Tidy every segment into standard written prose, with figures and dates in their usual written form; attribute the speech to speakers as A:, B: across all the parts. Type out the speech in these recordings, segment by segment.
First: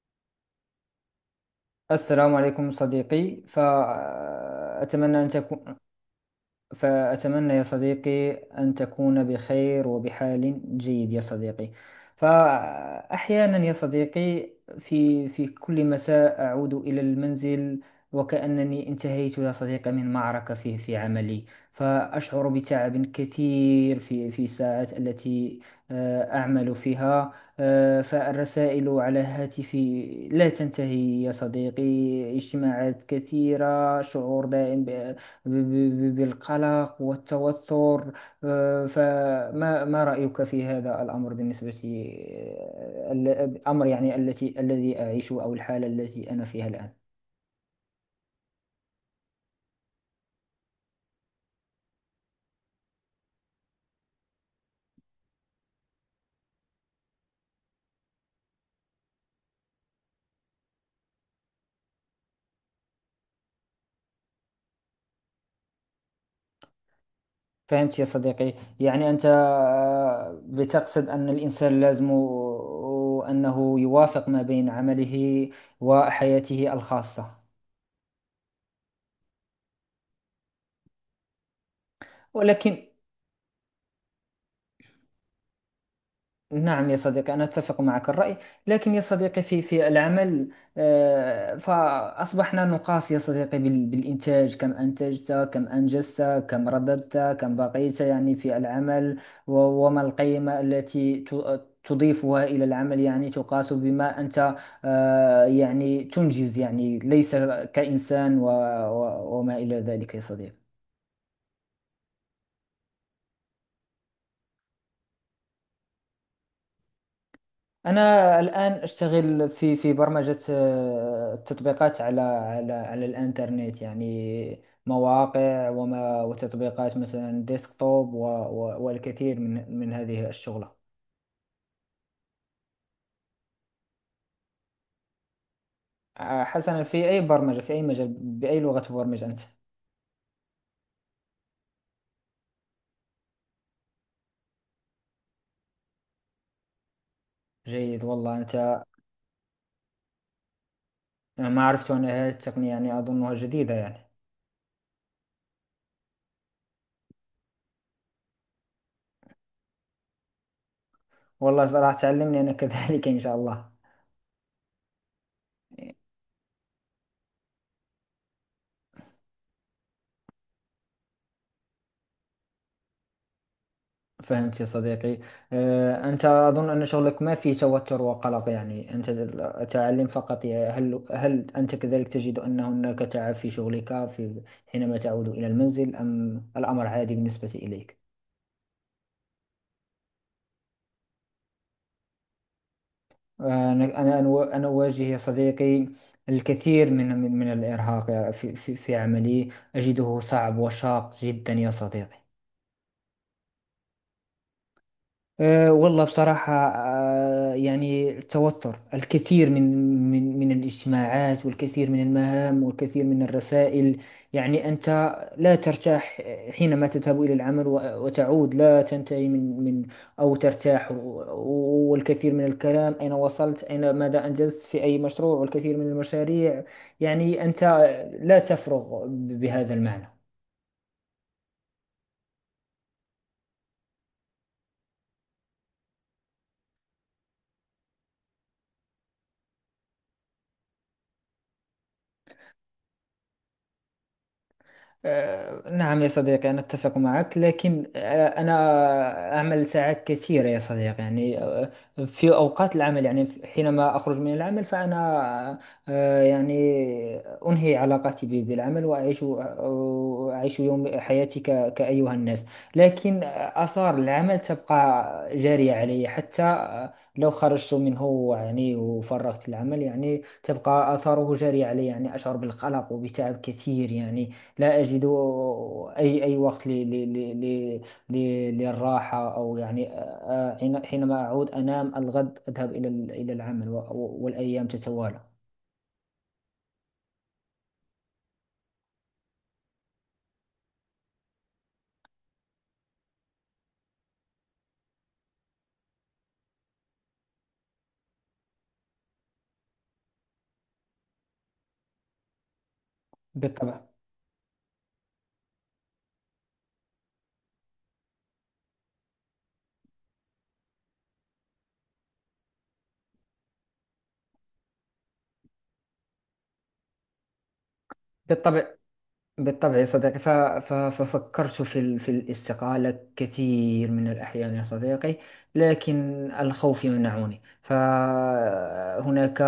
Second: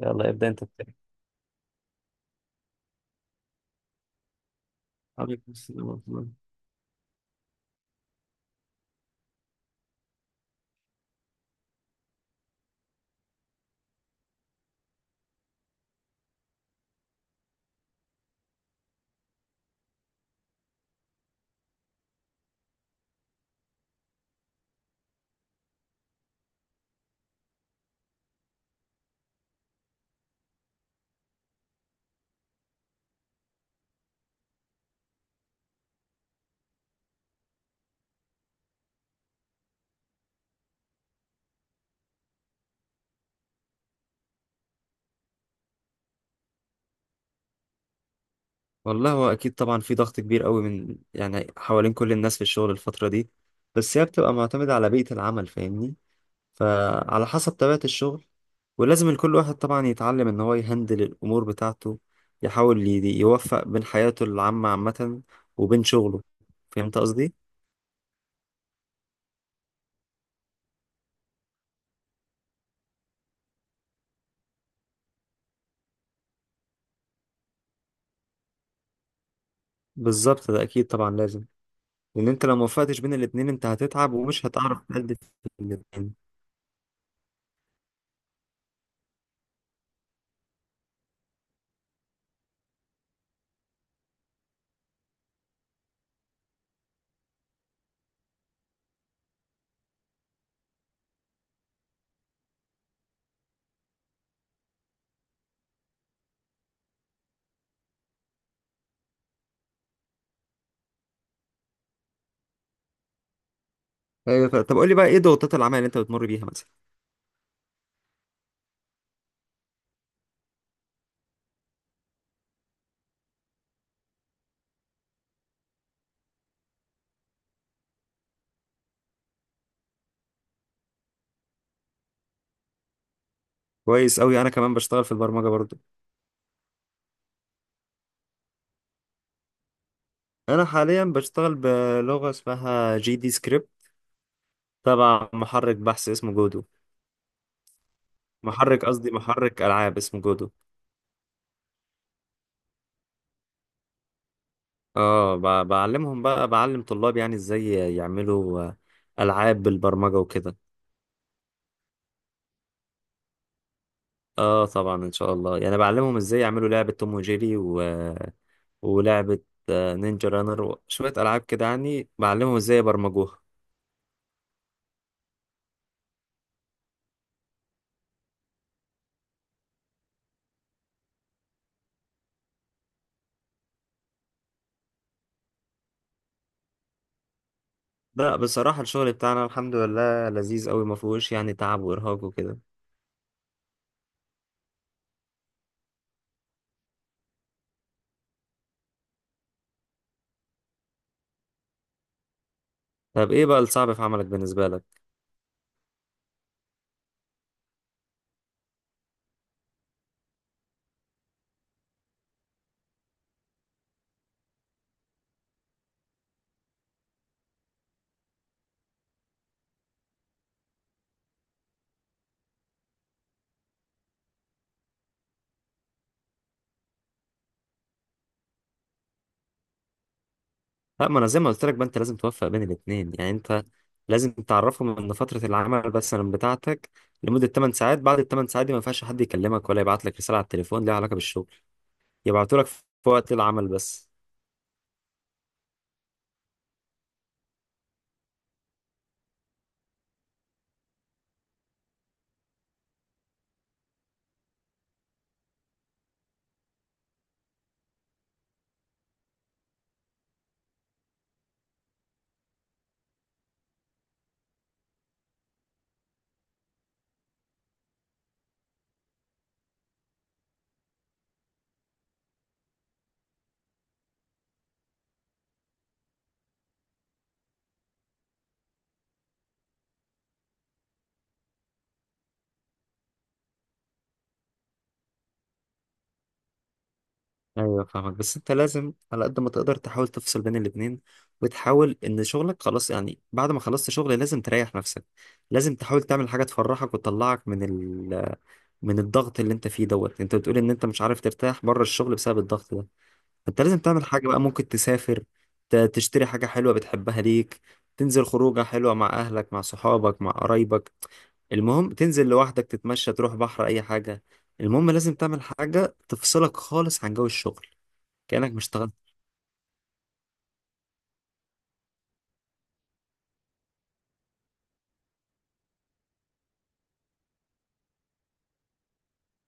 A: يلا ابدأ انت بتاعي.
B: السلام عليكم صديقي، فأتمنى أن
A: عليكم
B: تكون.
A: السلام ورحمة الله.
B: فأتمنى يا صديقي أن تكون بخير وبحال جيد يا صديقي. فأحيانا يا صديقي في كل مساء أعود إلى المنزل وكأنني انتهيت يا صديقي من معركة في عملي. فأشعر بتعب كثير في الساعات التي أعمل فيها. فالرسائل على هاتفي لا تنتهي يا صديقي. اجتماعات كثيرة، شعور دائم بالقلق والتوتر. فما ما رأيك في هذا الأمر بالنسبة الأمر يعني التي الذي أعيشه أو الحالة التي أنا فيها الآن؟
A: والله هو أكيد طبعا في ضغط كبير قوي من يعني حوالين كل الناس في الشغل الفترة دي. بس هي بتبقى معتمدة على بيئة العمل، فاهمني؟ فعلى حسب طبيعة الشغل، ولازم كل واحد طبعا يتعلم إن هو يهندل الأمور بتاعته، يحاول يوفق بين حياته العامة عامة وبين شغله. فهمت قصدي؟
B: فهمت يا صديقي. يعني أنت بتقصد أن الإنسان لازم أنه يوافق ما بين عمله وحياته الخاصة.
A: بالظبط، ده أكيد طبعا لازم، لأن أنت لو
B: ولكن
A: موفقتش بين الاتنين أنت هتتعب ومش هتعرف تأدي في الاتنين.
B: نعم يا صديقي، أنا أتفق معك الرأي. لكن يا صديقي في العمل، فأصبحنا نقاس يا صديقي بالإنتاج. كم أنتجت، كم أنجزت، كم رددت، كم بقيت يعني في العمل، وما القيمة التي تضيفها إلى العمل. يعني تقاس بما أنت يعني تنجز، يعني ليس كإنسان وما إلى ذلك يا صديقي.
A: أيوة. طب قولي بقى إيه ضغوطات العمل اللي أنت بتمر بيها مثلا؟
B: أنا الآن أشتغل في برمجة تطبيقات على الإنترنت، يعني مواقع وتطبيقات مثلا ديسكتوب والكثير من هذه الشغلة.
A: كويس أوي، أنا كمان بشتغل في البرمجة برضو.
B: حسنا، في أي برمجة، في أي مجال، بأي لغة تبرمج أنت؟
A: أنا حاليا بشتغل بلغة اسمها جي دي سكريبت، تبع محرك بحث اسمه جودو.
B: جيد والله أنت.
A: محرك، قصدي محرك ألعاب اسمه جودو.
B: أنا ما عرفت أن هذه التقنية يعني أظنها جديدة يعني.
A: اه، بعلمهم بقى، بعلم طلاب يعني ازاي يعملوا ألعاب بالبرمجة وكده.
B: والله راح تعلمني أنا كذلك إن شاء الله.
A: اه طبعا إن شاء الله، يعني بعلمهم ازاي يعملوا لعبة توم وجيري و... ولعبة نينجا رانر وشوية ألعاب كده، يعني بعلمهم ازاي يبرمجوها.
B: فهمت يا صديقي. أنت أظن أن شغلك ما فيه توتر وقلق، يعني أنت تعلم فقط. هل أنت كذلك تجد أن هناك تعب في شغلك في حينما تعود إلى المنزل، أم الأمر عادي بالنسبة إليك؟
A: لا بصراحة الشغل بتاعنا الحمد لله لذيذ أوي، مفهوش يعني تعب وإرهاق وكده.
B: أنا أواجه يا صديقي الكثير من الإرهاق في عملي. أجده صعب وشاق جدا يا صديقي.
A: طب ايه بقى الصعب في عملك بالنسبه لك؟
B: أه والله بصراحة، أه يعني التوتر، الكثير من الاجتماعات، والكثير من المهام، والكثير من الرسائل. يعني أنت لا ترتاح حينما تذهب إلى العمل، وتعود لا تنتهي من أو ترتاح. والكثير من الكلام، أين وصلت، أين، ماذا أنجزت في أي مشروع، والكثير من المشاريع. يعني أنت لا تفرغ بهذا المعنى.
A: لا ما انا زي ما قلت لك بقى، انت لازم توفق بين الاثنين، يعني انت لازم تعرفهم ان فتره العمل مثلا بتاعتك لمده 8 ساعات، بعد ال 8 ساعات دي ما ينفعش حد يكلمك ولا يبعت لك رساله على التليفون ليها علاقه بالشغل. يبعتوا لك في وقت العمل بس.
B: نعم يا صديقي، أنا أتفق معك. لكن أنا أعمل ساعات كثيرة يا صديقي. يعني في أوقات العمل، يعني حينما أخرج من العمل فأنا يعني أنهي علاقتي بالعمل، وأعيش أعيش يوم حياتي كأيها الناس. لكن آثار العمل تبقى جارية علي حتى لو خرجت منه، يعني وفرغت العمل يعني تبقى آثاره جارية علي. يعني أشعر بالقلق وبتعب كثير يعني. لا أجد أي وقت للراحة أو يعني حينما أعود أنام الغد أذهب إلى إلى العمل، والأيام تتوالى.
A: ايوه فاهمك، بس انت لازم على قد ما تقدر تحاول تفصل بين الاثنين، وتحاول ان شغلك خلاص يعني بعد ما خلصت شغل لازم تريح نفسك. لازم تحاول تعمل حاجه تفرحك وتطلعك من من الضغط اللي انت فيه دوت. انت بتقول ان انت مش عارف ترتاح بره الشغل بسبب الضغط ده، انت لازم
B: بالطبع.
A: تعمل حاجة بقى. ممكن تسافر، تشتري حاجة حلوة بتحبها ليك، تنزل خروجة حلوة مع أهلك مع صحابك مع قرايبك. المهم تنزل لوحدك، تتمشى، تروح بحر، أي حاجة. المهم لازم تعمل حاجة تفصلك خالص عن جو الشغل، كأنك مش
B: بالطبع.
A: اشتغلت.
B: بالطبع يا صديقي. ففكرت في الاستقالة كثير من الأحيان يا صديقي. لكن الخوف يمنعني. فهناك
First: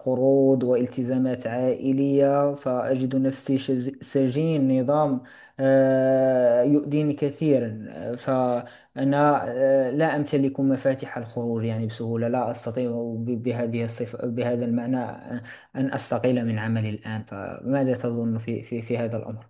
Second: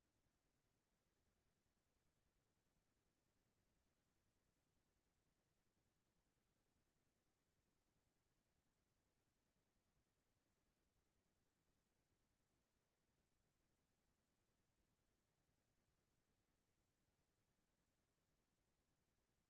B: قروض والتزامات عائلية، فأجد نفسي سجين نظام يؤذيني كثيرا. فأنا لا أمتلك مفاتيح الخروج يعني بسهولة. لا أستطيع بهذه الصفة، بهذا المعنى أن أستقيل من عملي الآن. فماذا تظن في هذا الأمر؟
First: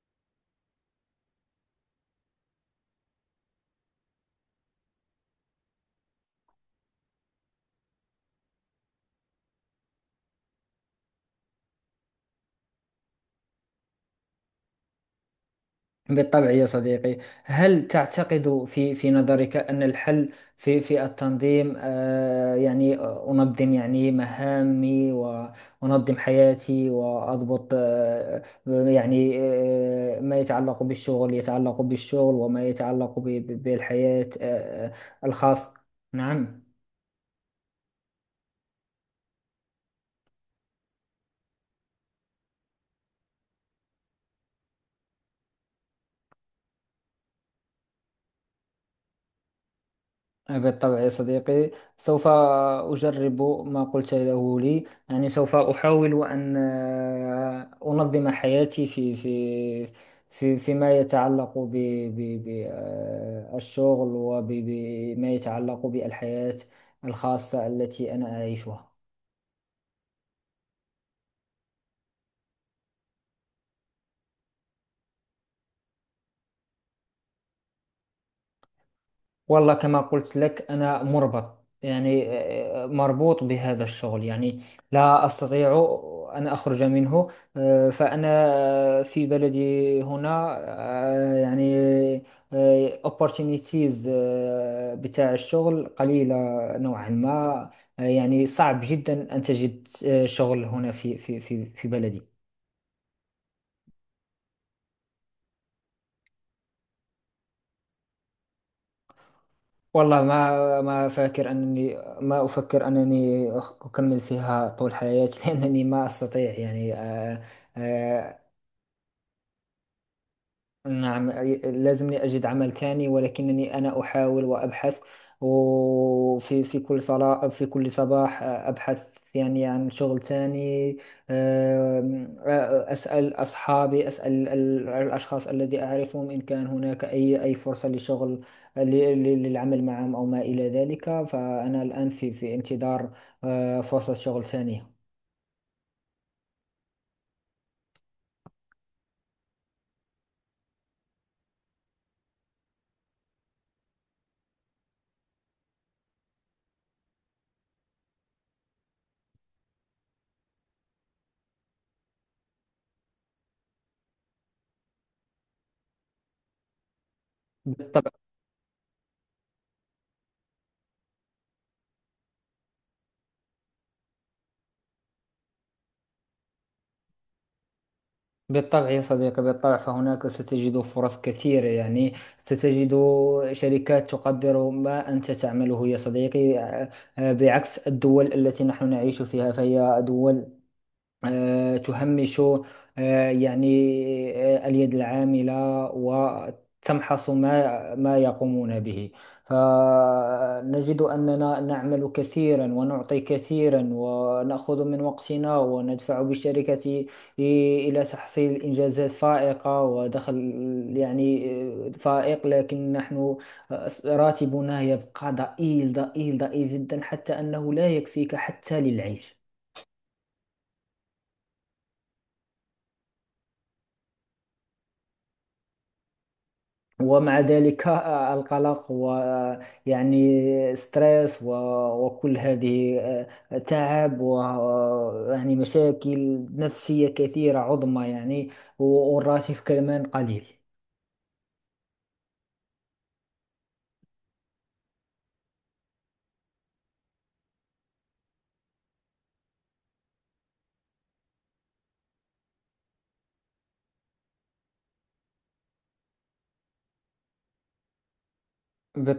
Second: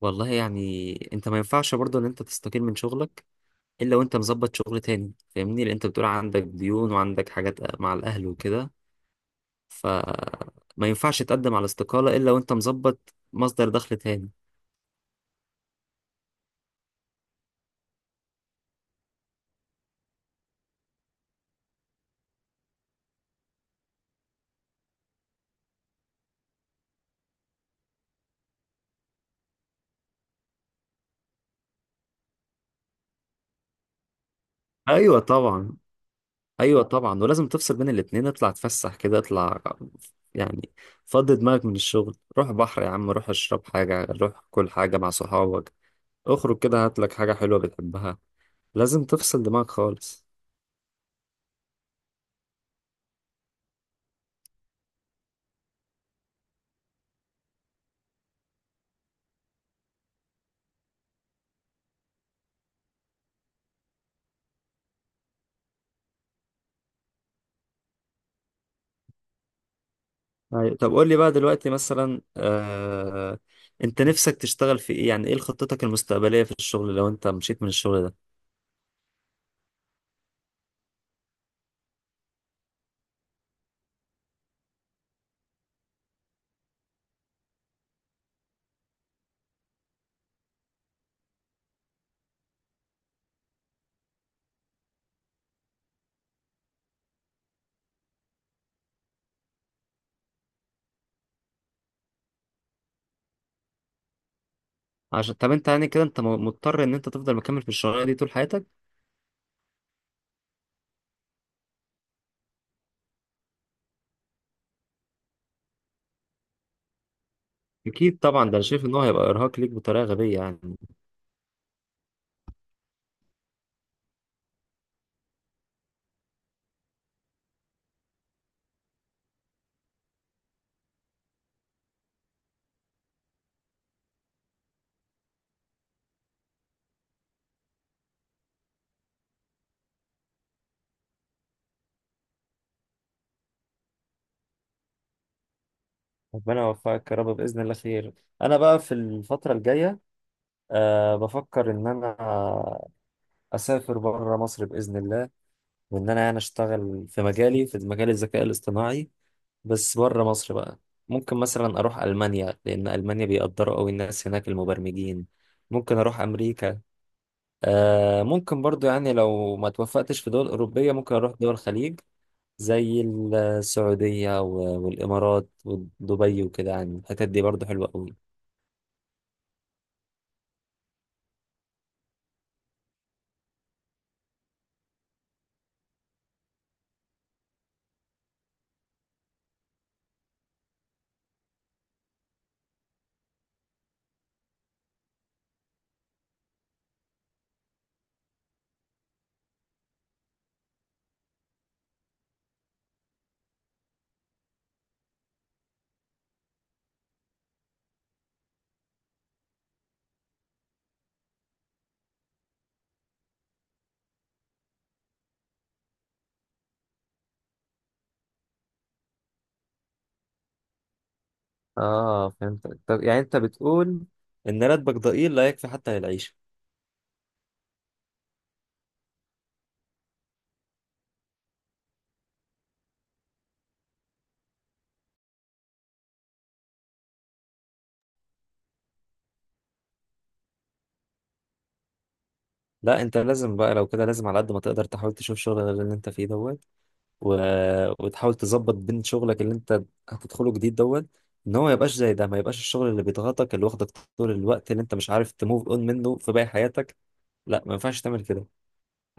A: والله يعني انت ما ينفعش برضو ان انت تستقيل من شغلك الا وانت مظبط شغل تاني، فاهمني؟ لان انت بتقول عندك ديون وعندك حاجات مع الاهل وكده، فما ينفعش تقدم على استقالة الا وانت مظبط مصدر دخل تاني.
B: بالطبع يا صديقي. هل تعتقد في نظرك أن الحل في التنظيم؟ آه يعني أنظم يعني مهامي وأنظم حياتي وأضبط آه يعني آه ما يتعلق بالشغل يتعلق بالشغل، وما يتعلق بالحياة
A: ايوه
B: الخاصة.
A: طبعا.
B: نعم.
A: ايوه طبعا، ولازم تفصل بين الاتنين. اطلع اتفسح كده، اطلع يعني، فضي دماغك من الشغل. روح بحر يا عم، روح اشرب حاجة، روح كل حاجة مع صحابك، اخرج كده، هات لك حاجة حلوة بتحبها. لازم تفصل دماغك خالص.
B: بالطبع يا صديقي، سوف أجرب ما قلت له لي. يعني سوف أحاول أن أنظم حياتي في في في فيما يتعلق بالشغل وبما يتعلق بالحياة الخاصة التي أنا أعيشها.
A: أيوة. طب قول لي بقى دلوقتي مثلا، انت نفسك تشتغل في ايه؟ يعني ايه خطتك المستقبلية في الشغل لو انت مشيت من الشغل ده؟
B: والله كما قلت لك، أنا مربط يعني آه، مربوط بهذا الشغل يعني. لا أستطيع أن أخرج منه. فأنا في بلدي هنا، opportunities بتاع الشغل قليلة نوعا ما. يعني صعب جدا أن تجد شغل هنا في بلدي.
A: عشان طب انت يعني كده انت مضطر ان انت تفضل مكمل في الشغلانة دي طول حياتك؟
B: والله ما فاكر أنني، ما أفكر أنني أكمل فيها طول حياتي لأنني ما أستطيع يعني
A: اكيد
B: آه،
A: طبعا، ده انا شايف ان هو هيبقى ارهاق ليك بطريقة غبية يعني.
B: نعم. لازمني أجد عمل تاني، ولكنني أنا أحاول وأبحث. وفي كل صلاة، في كل صباح أبحث يعني عن شغل تاني. أم، أسأل أصحابي، أسأل الأشخاص الذي أعرفهم إن كان هناك أي فرصة لشغل، ل- للعمل معهم أو ما إلى ذلك. فأنا الآن في انتظار فرصة شغل ثانية.
A: ربنا يوفقك يا رب، بإذن الله خير. أنا بقى في الفترة الجاية أه بفكر إن أنا أسافر بره مصر بإذن الله، وإن أنا يعني أشتغل في مجالي في مجال الذكاء الاصطناعي، بس بره مصر بقى. ممكن مثلا أروح ألمانيا، لأن ألمانيا بيقدروا أوي الناس هناك المبرمجين. ممكن أروح أمريكا.
B: بالطبع.
A: أه ممكن برضو يعني لو ما توفقتش في دول أوروبية ممكن أروح دول الخليج، زي السعودية والإمارات ودبي وكده، يعني الحتت دي برضو حلوة أوي.
B: بالطبع يا صديقي، بالطبع. فهناك ستجد فرص كثيرة يعني، ستجد شركات تقدر ما أنت تعمله يا صديقي. بعكس الدول التي نحن نعيش فيها، فهي دول تهمش آه، يعني اليد العاملة، وتمحص ما يقومون به. فنجد أننا نعمل كثيرا ونعطي كثيرا ونأخذ من وقتنا وندفع بالشركة إلى تحصيل إنجازات فائقة ودخل يعني فائق. لكن نحن راتبنا يبقى ضئيل جدا، حتى أنه لا يكفيك حتى للعيش.
A: اه فهمتك. طب يعني انت بتقول ان راتبك ضئيل لا يكفي حتى للعيشة.
B: ومع ذلك القلق، ويعني ستريس وكل هذه تعب، ويعني مشاكل نفسية كثيرة عظمى يعني. والراتب كمان قليل.
A: لا انت لازم بقى لو كده، لازم على قد ما تقدر تحاول تشوف شغل غير اللي انت فيه دوت، و... وتحاول تظبط بين شغلك اللي انت هتدخله جديد دوت، ان هو ما يبقاش زي ده، ما يبقاش الشغل اللي بيضغطك، اللي واخدك طول الوقت، اللي انت مش عارف تموف اون منه في باقي حياتك. لا ما ينفعش تعمل كده.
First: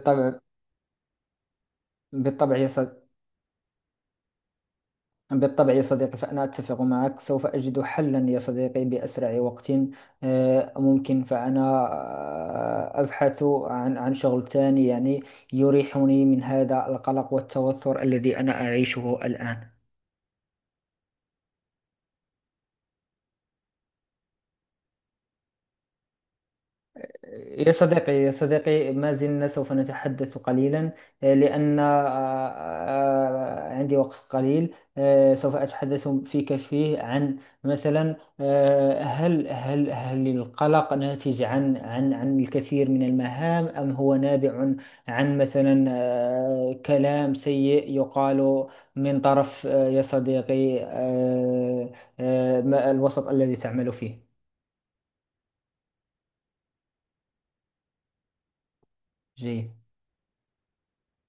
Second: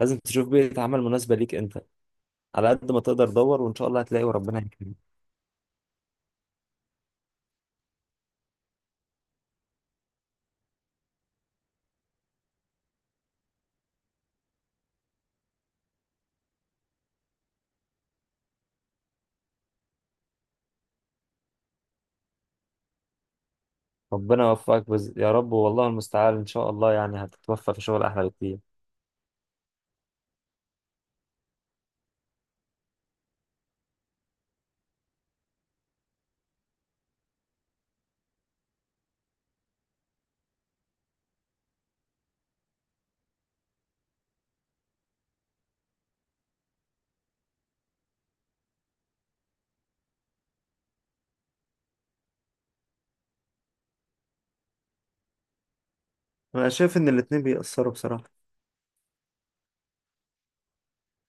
A: لازم تشوف بيئة عمل مناسبة ليك انت،
B: بالطبع يا
A: على قد ما
B: صديقي.
A: تقدر دور وان شاء الله هتلاقي وربنا يكرمك.
B: بالطبع يا صديقي، فأنا أتفق معك. سوف أجد حلا يا صديقي بأسرع وقت ممكن. فأنا أبحث عن شغل ثاني يعني، يريحني من هذا القلق والتوتر الذي أنا أعيشه الآن.
A: ربنا يوفقك يا رب، والله المستعان، ان شاء الله يعني
B: يا
A: هتتوفى في شغل
B: صديقي،
A: احلى
B: يا
A: بكتير.
B: صديقي، ما زلنا سوف نتحدث قليلا. لأن عندي وقت قليل. سوف أتحدث فيك فيه عن مثلا هل القلق ناتج عن الكثير من المهام، أم هو نابع عن مثلا كلام سيء يقال من طرف آه، يا صديقي آه، آه، ما- الوسط الذي تعمل فيه؟
A: انا شايف ان الاتنين بيأثروا بصراحة.
B: جيد.